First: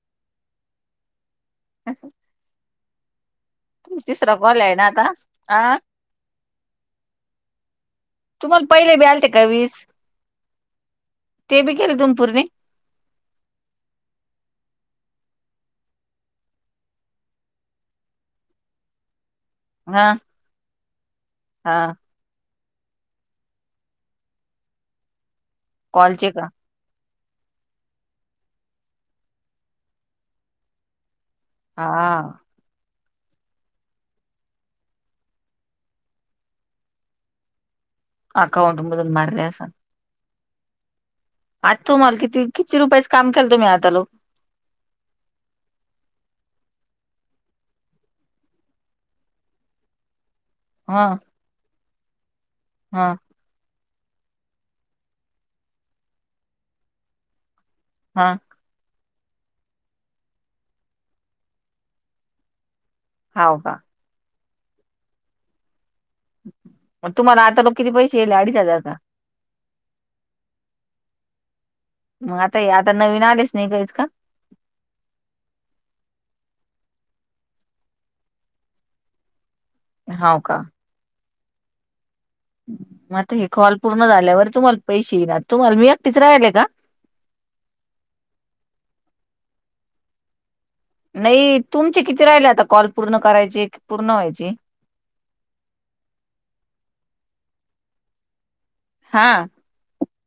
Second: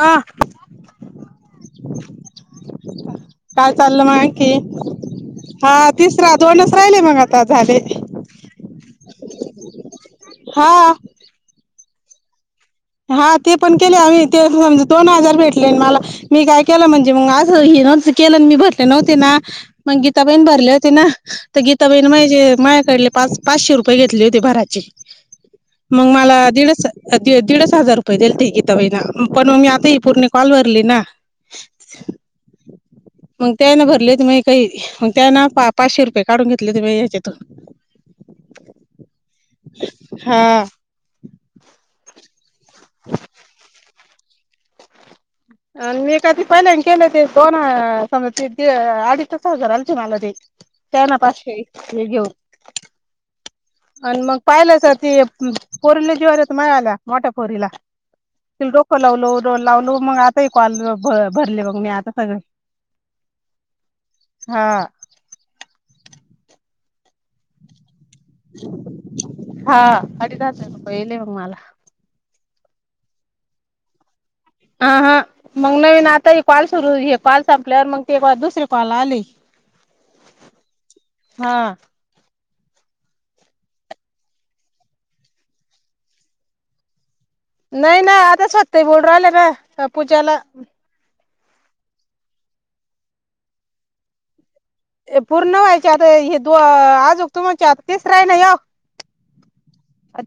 हा. काय चाललं मग तिसरा की. कॉल आहे ना आता हा आ तिसरा दोनच राहिले बघ आता झाले. तुम्हाला पहिले बी आलते का वीस. हा. ते बी केले तुम्ही पूर्ण? हा ते पण केले आम्ही तेच म्हणलं, दोन हजार भेटले न मला. मी काय केलं म्हणजे मग आज [unintelligible] मी बसले नव्हते ना पण हा गीता बहीण भरले होते ना, तर गीता हा बहीण म्हणजे माया कडले पाच पाचशे रुपये घेतले होते भरायचे, मग कॉलचे मला का दीडच अ दिडच हजार रुपये दिलते गीता बाईनं, पण मग मी आता ही पूर्ण कॉल भरली ना. हा मग त्यान भरले त मा काही मग त्या ना पाचशे रुपये काढून घेतले त्ही या्याच्यातून अकाउंट मुदून मार र्या अस हा. आज तुम्हाला किती, किती रुपयाचं काम केलं तुम्ही आता लोक. अ मी कधी पण केलं ते दोन, समज ते अडीचच हजार आलते मला ते. हा [unintelligible] हे घेऊन. हा. आणि मग पाहिलंच ते पोरीला जीवावर येतं माझ्या मोठ्या पोरीला. हा. व्हिडिओ कॉल लावलो, कॉल लावलो मग आता ही कॉल भरले मग मी आता सगळे. हाऊ का? हा. मग तुम्हाला आत्ता बघ किती पैसे येयले, अडीच हजार का? हा, अडीच हजार रुपये येयले बघ मला. मग आता ए आता नवीन आलेच नाही काहीच का? अं हं. मग नवीन आता हे कॉल सुरू हे, कॉल संपल्यावर मग तेव्हा दुसरी कॉल आले. हो का? हा. मग आत्ता हे कॉल पूर्ण झाल्यावर तुम्हाला पैसे येणार, तुम्हाला, मी एकटीच राहिले का? नाही ना, आता स्वाती ताई बोलू राहिले ना, त्या पूजाला नाही, तुमचे किती राहिले आता कॉल पूर्ण करायचे, पूर्ण व्हायचे? पूर्ण व्हायचे आता हे दो, आज तुमच्यात तिसरा आहे ना ह्यो. हा.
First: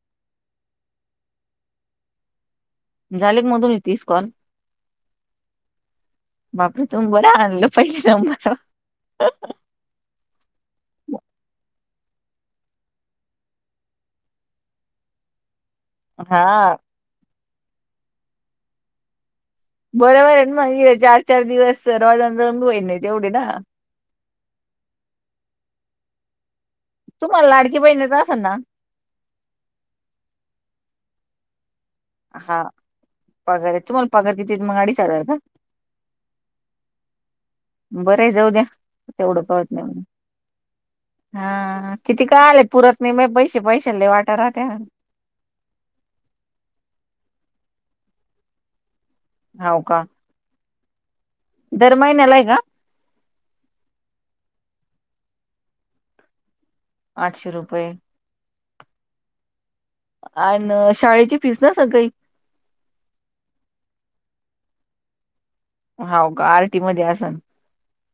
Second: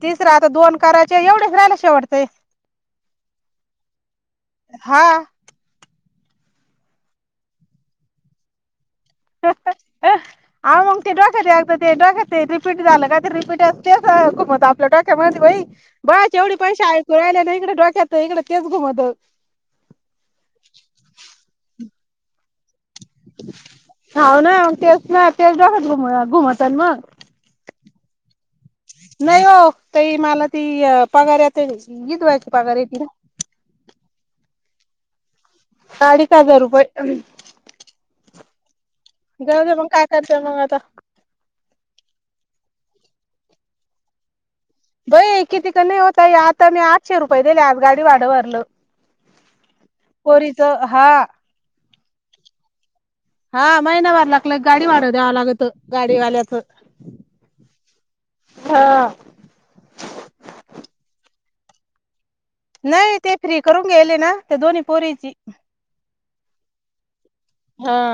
तिसरा आता दोन करायचे, एवढेच राहिले शेवटचे. झाले का मग तुमचे तीस कॉल? हा. बापरे तुम्ही बर आणलं पहिलेच नंबर [unintelligible] आहो मग ते डोक्यात आलतं ते डोक्यात ते रिपीट झालं का ते रिपीट तेच खुपत आपल्या डो [unintelligible] बाई, बायाचे एवढे हां, पैसे ऐकू राहिल्या ना इकडे, डोक्यात इकडे तेच घुमत. बरोबर आहे ना, मग चार चार दिवस [unintelligible] होईना तेवढं ना. हाव ना, मग तेच ना, तेच डोक्यात घूम घुमत मग. तुम्हाला लाडकी बहिणीचं असेल ना? नाही ओ, ताई मला ती पगार आता [unintelligible] हां, पगार येती ना पगार आहे, तुम्हाला पगार किती मग अडीच हजार का? ना अडीच हजार रुपये. बरं जाऊ द्या, तेवढका जाऊ होत दे मग नाही काय करते मग आता हा, किती काय आले पुरत नाही म पैसे पैशाले वाटा राहत्या. बई की तिकडे नाही होत आज तर मी आठशे रुपये दिले, गाडी भाडं भरलं. होव का? पोरीचं, हा दर महिन्याला आहे का? हा महिना भरला की लगी गाडी भाडं द्यावं लागतं, गाडीवाल्याचं. आठशे रुपये. हा. आन शाळेची फीज नसणं काही नाय ते फ्री करून घ्यायले ना त्या दोन्ही पोरीची हाव का आर टी मध्ये आसंनं. हा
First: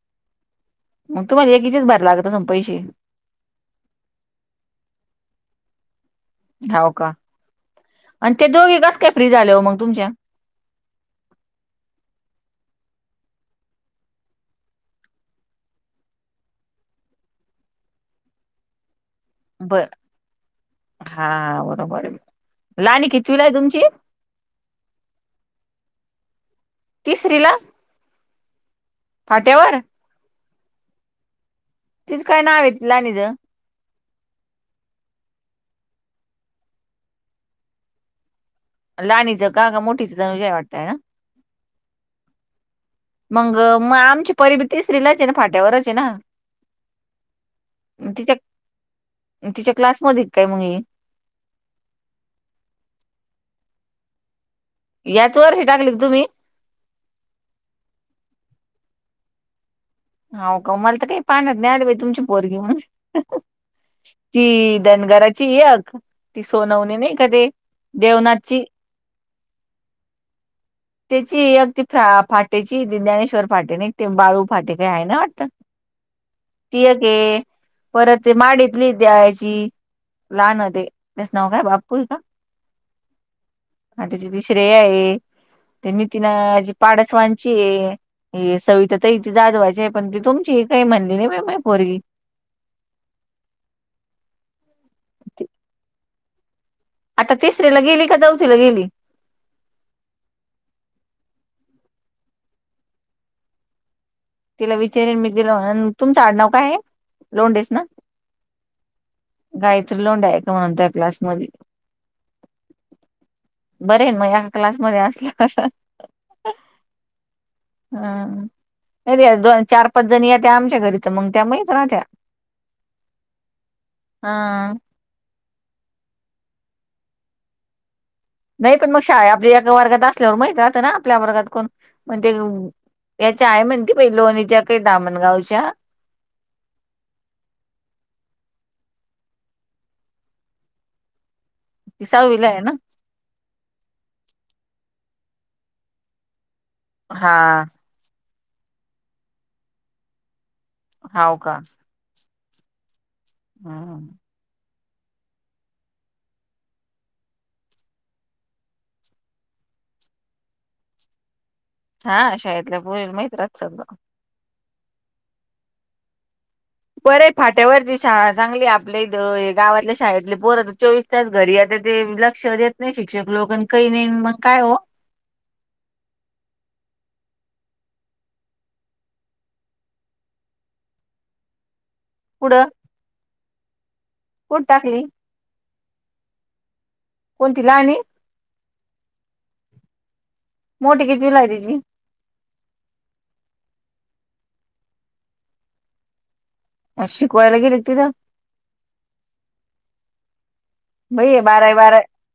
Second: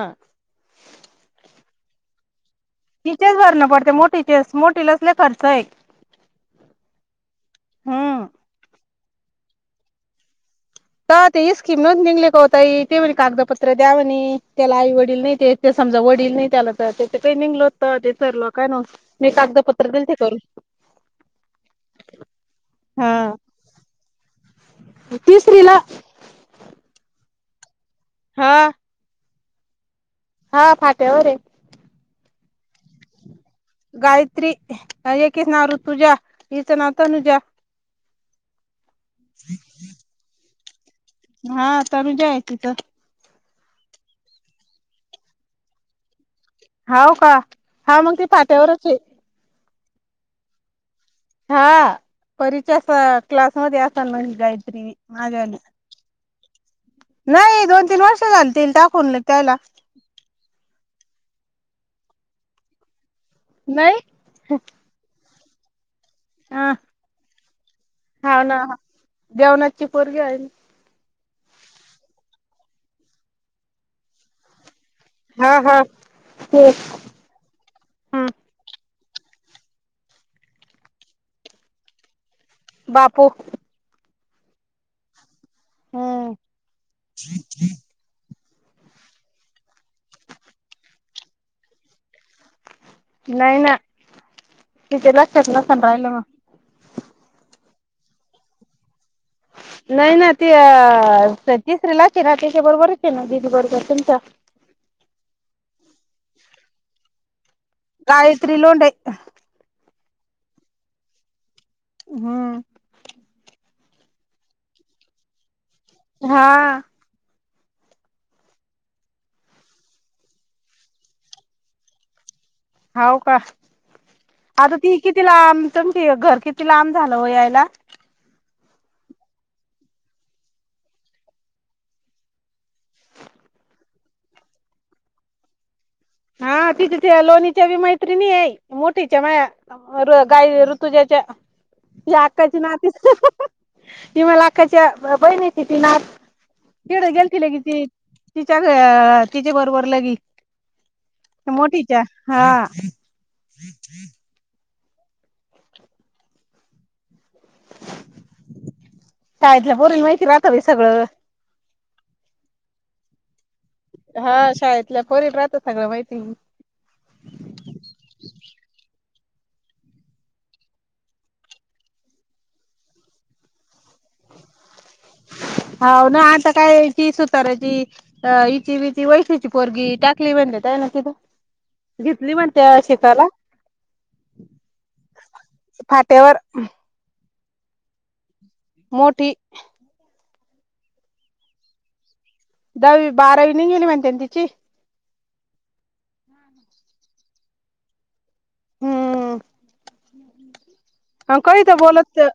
मग तुम्हाला एकीचेच भरायला लागत असेल पैसे? तिचेच भरणं पडते मोठीचेच. मोठीला लय खर्च आहे. हो का हम्म आणि ते दोघे कस काय फ्री झाले हो मग तुमच्या तर ते ही स्कीम न निघले का हो ताई ते म्हणी कागदपत्र द्या म्हणे त्याला आई वडील नाही ते ते समजा वडील नाय त्याला तर त्या काय निगल होत ते सरलं काय नं हे बर कागदपत्र दिलते करून हा बरोबर आहे लाणी हा कितवीला तुमची तिसरीला तिसरीला हा फाट्यावर हा फाट्यावर ये. तिचं काय नाव येत लहानिचं गायत्री एककी च नाव ऋतुजा हीच नाव तनुजा लाणीचं का ग मोठीचं चागं हे वाटतंय ना हा तनुजा आहे तिचं मंग म आमची पर बी तिसरीलाच ये ना फाट्यावरच ये ना. हाव का हा मग ती तिच्या फट्यावरच ये. तिच्या क्लासमधी काय मंग ही हा परीच्याच क्लासमध्ये असल मग जाईत. याच वर्षी टाकली का तुम्ही नाही दोन तीन वर्ष झालतील टाकून त्याला हाव का मला तर काय पाहण्यात नाय आली बाई तुमची पोरगी म्हणून नाही ती धनगराची एक ती सोनवणी नाय का ती हाव ना हा देवणात ची पोरगी हाय नं त्याची एक ती फा फाटेची ज्ञानेश्वर फाटे नय का ते बाळू फाटे काय हाय ना. वाटतं हा हा ते ती एक ये परत हम्म माडीतली दवायची लहान ते त्याच नाव काय बापू आहे का? बापू आणि त्याची ती श्रेया ये त्या हम्म नितीनांची ताडसवांची ये. हे सविता ताई ती जाधवाची आहे पण ती तुमची काही म्हणली नाही माई पोरगी. नाई ना तिच्या लक्षात नसणं राहिल म आता तिसऱ्याला गेली का चौथीला गेली. नाही ना ती अ तिसरीलाच हे ना तिच्या बरबरच ये ना दिदी बरोबर तुमच्या. तिला विचारीन मी दिला म्ह तुमचं आडनाव काय आहे लोंडेचं ना गायत्री लोंडेे. गायत्री लोंडे हाय का म्हणून तुझ्या क्लास मधी हा बरे ये ना मग एका क्लासमध्ये असला कस हा. हं मं त्या दो चार पाच जणी येत्या आमच्या घरी तर मग त्या माहीत रांत्या होव का हा आता ती किती लांब तुमची घर किती लांब झालं ओ यायला. नाही पण मग शाळा आपली एका वर्गात असल्यावर माहित राहतं ना आपल्या वर्गात कोण म्हण ते याची आई म्हणती बाय लोणीच्या काही दामणगावच्या हा ति तिथे लोणीच्या बी मैत्रिणी ये मोठीच्या माया. काय ऋतुज्याच्या ती सहावीला अक्काची आहे ना नाती ती मला आखाच्या बहीण य त ती ना तवड हा गेलतील कि ती तिच्या तिच्या बरोबर लगी. हाव का मोठीच्या हा हा. शाळेतल्या पोरींना माहिती राहत बाय सगळं हा शाळेतल्या पुरील माहित असत. हा शाळेतल्या पोरीत राहत सगळं माहिती बरे फाट्यावरती शाळा चांगली आपले गावातल्या शाळेतली परत चोवीस त्याच घरी आता ते लक्ष देत नाही शिक्षक लोक आणि काही नाही मग काय हो हो ना आता काय ती सुताराची [inaudible] घेतली म्हणत्या शेताला कुठ टाकली फाट्यावर कोणतीला आणि मोठी मोठी कितवीला आहे. दहावी बारावी नि गेली म्हणते ना तिची अ शिकवायला गेलं तिथ हम्म ह बाई का बारावी तर बारावी बोलत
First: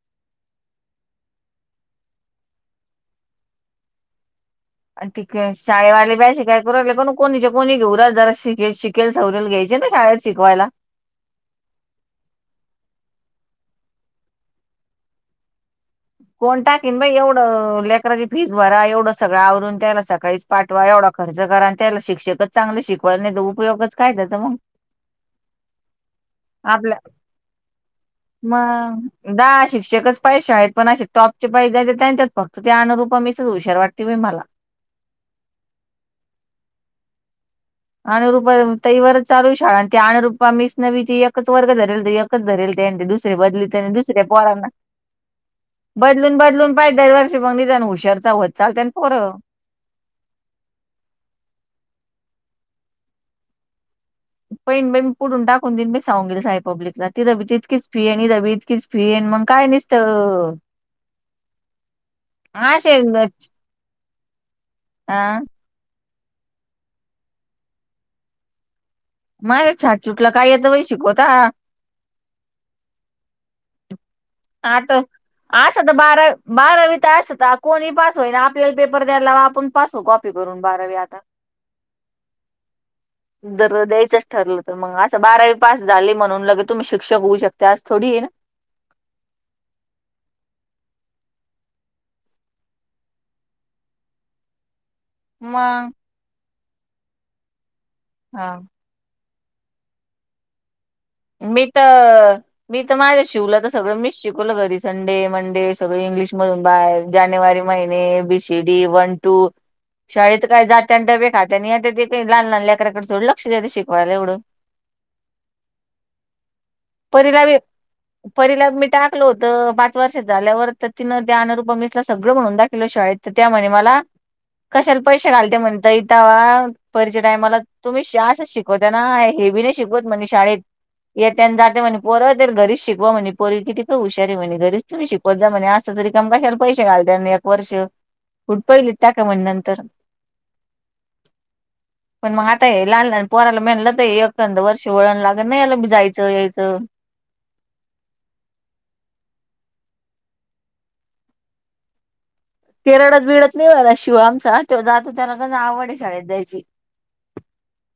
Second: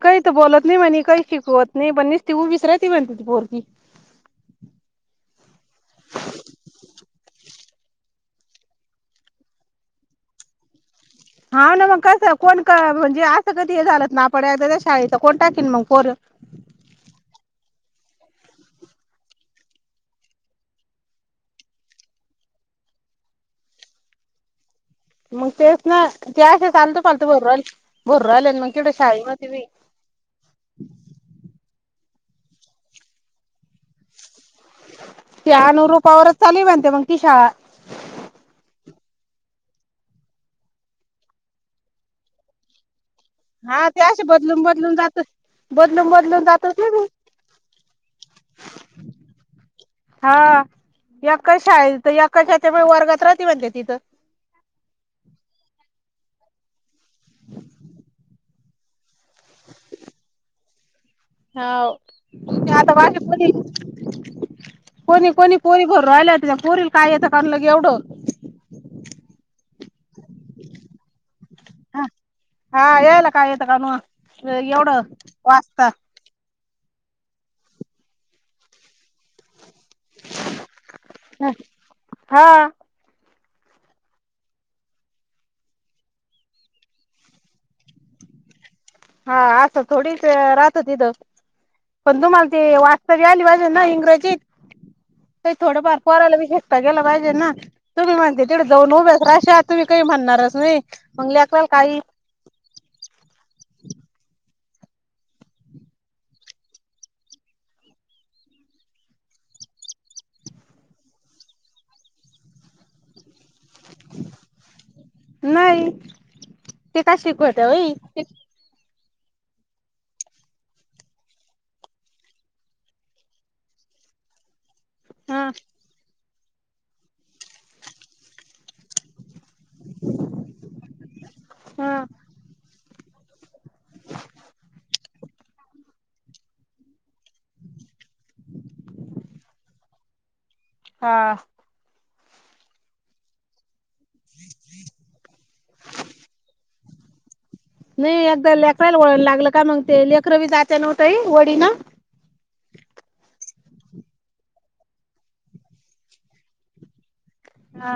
काही तर बोलत नाही म्हणे काही शिकवत नाही पण नस तीऊ विसरायती म्हण ती पोरी आणि तिकक शाळेवाले ब्याशी कायले पण कोणीचे कोणी घेऊात जरा श शिक केल सौरेल घ्यायचे ना शाळेत शिकवायला हा ना मग कसं कोण म्हणजे असं कधी हे झालंत ना आपड त्या शाळच कोण टाकेन मग कोर कोण टाकीन बा एवढं लेकराची फीस भरा एवढं सगळं आवरून त्या्यायला सकाळीच पाठवा एवढा खर्च करा आणि त्याला शिक्षकच चांगले शिकवायला नाही तर उपयोगच काय त्याचा मग मग तेच ना ते असेा आपल्या चालतो पालत भर भोरहिले मग केवं शाळ मती मी पैशा आहेत पण असे टॉपचे पैसे द्यायचे त्यां त्यात फक्त ते अनुूप मीच हुशार वाटते मी मला ते नूर रुपयावरच चाली म्हणते मग त शाळा अनुरुप तही वरच चालू शाळा आणि ते अुप मीच नवी ती एकच वर्ग धरेल तर एकच रेल हा ते दुस अशी बदलून [inaudible] बदलून जात बदलून बदलून जातच ना पाहिज मी दरवर्षी बघली त्या आणि हुशरचा होत चालते पोरं हा या कशा आहे या कशा त्या वर्गात राहते म्हणते तिथं [inaudible] फीन मंग काय नुसत हा आता असे वाट कोणी कोणी हा कोणी पुरी भरु राहिल त्या पुरी काय येतं काढलं क एवढं माझ छान चुटलं काय येतं बा शिकवता [inaudible] एवढं [inaudible] वाचता बारावी त असता कोणी पास होई ना आपल्याला पेपर द्यायला लावा आपण पास हो कॉपी करून बारावी आता हा जर द्याच ठरलं तर मग असं बारावी पास झाले म्हणून लगे तुम्ही शिक्षक होऊ शकता आज थोडी ना हा असं थोडीच राहत तिथं पण तुम्हाला ते वास्तव आली भाजे ना इंग्रजीत काही मग थोडफार पोरायला बी शकता गेला पाहिजे ना तुम्ही म्हणते हा. तिडें जाऊन उभ्या राशा तुम्ही काही म्हणणारच नाही मग मी लेकराला काही तर मी तर माझ्या शिवलं तर सगळं मी शिकवलं घरीच संडे मंडे सगळे इंग्लिश मधून बाहे जानेवारी महिने A B C D one two स शाळेत काही जात आणि डबे खात आणि ते लह लहान लल्याकडे थोडं लक्ष देतं शिकवायला एवढं. नाही. ते काय परीला भी शिकवत्या व्हय परीला भी मी टाक ल होत पाच वर्ष झाल्यावर तर तिनं त्या अनरूप मसला सगळं म्हणून दाखवल शाळेत तर त्या म्ह मला कशाला पैसे हा घालते म्हणताय आता वा परीच्या टायमाला तुम्ही शस्त शिकवता ना हे बी नाही शिकवत म्हणजे शाळेत [inaudible] हा रीच शिकवा म्हणे पोरी कितीं हुशारी म्हणे घरीच तुम् शिकवत जा म्हणे असं तरी कश्याला पैसे घालत्यान वर्ष कुठ पहिलीत टाका म्हण नंतर हा. पण मग आता हे लहान पोराला मेणलत एकंद वर्ष वळण लाग नाही याला जायचं यायचं. नाही एकदा लेकराला वला लागलं का मग ते लेकरं बी जाते नव्हतंही वडीनं. केरळात भिडत नाही वाला शिव आमचा तेव जातो त्याला क आवड ये शाळेत जायची. हा.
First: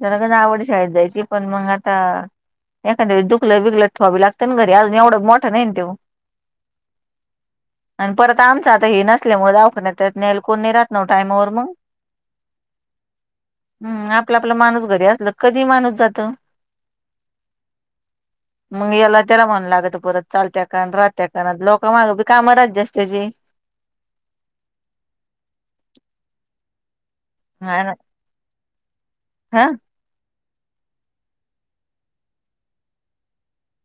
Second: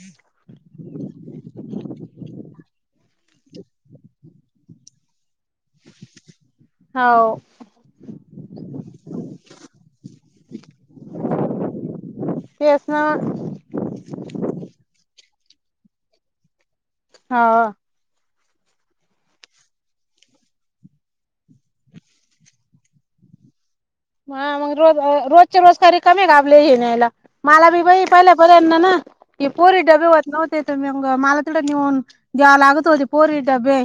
त्याला गन आवड ये शाळेत जायची पण मग आता एखा दुखलं बिकगलं ठवावी लागत ना घरीज एवढं मोठं नाही ना त्यो. हाव. आणि परत आमचं आता हे नसल्यामुळे दावख त्यात नेल कोणणी राहत ना टाईमवर मग. ते च ना. हम्म आपलं आपला माणूस घरी असल कधी माणूस जात. हा. मग याला त्याला म्हणं लागत परत चालत्या काण राहत्या कारणात लोक मागी काम राहत जास्तीची. हा मग रोज रोजच्या रोज कार्य कमी का आपल हे न्यायला. मला बी हा ना बाई पहिल्या पर्यंतना ना की ह पोरी डबे होत नव्हते म मला तडं नेऊन द्याव लागत होती पोरी डबे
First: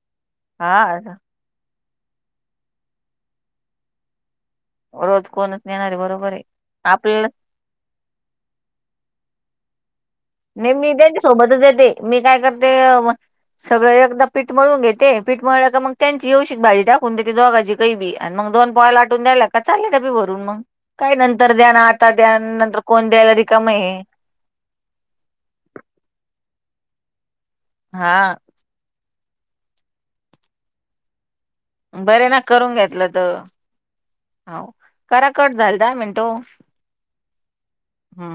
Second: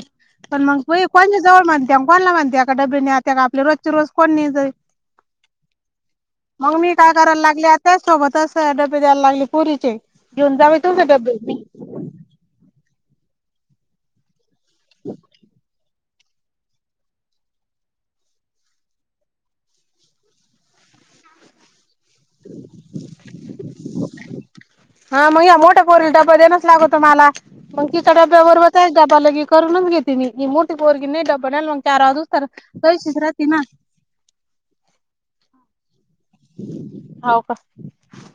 पण मग हा को जवळ माणते कोणाला माणते एका डब नाही आता का आपल्या रोजचे रोज कोण नेयत जाईन. रोज कोणच नेणार बरोबर आहे. मग मी काय आपल्याला करायला लागले त्याच सोबतच डबे द्यायला लागली पुरीचे. मी मी त्यांच्या सोबतच येते. मी काय करते सगळं एकदा पीठ मळून घेते पीठ मळलं का मग त्यांची यवशिक भाजी टाकून तेते दोघाची कै बी आणि मग दोन पॉया लाटून द्यायला का चाले डबे भरून म. काही नंतर द्यान आता द्यान नंतर कोण द्यायला रिकाम आहे. हा मग या मोठा कोर डबबा देणच लागततो मला मग तिच्या हा डब्याबरोबर डबा लगे करूनच घेते म मोठीिक वरगन नाही डबाया चार बरे ना वाजतार करून घेतलं दशच तर राहती ना. हो करा कट झाल दहा मिनट. हाव का. हा.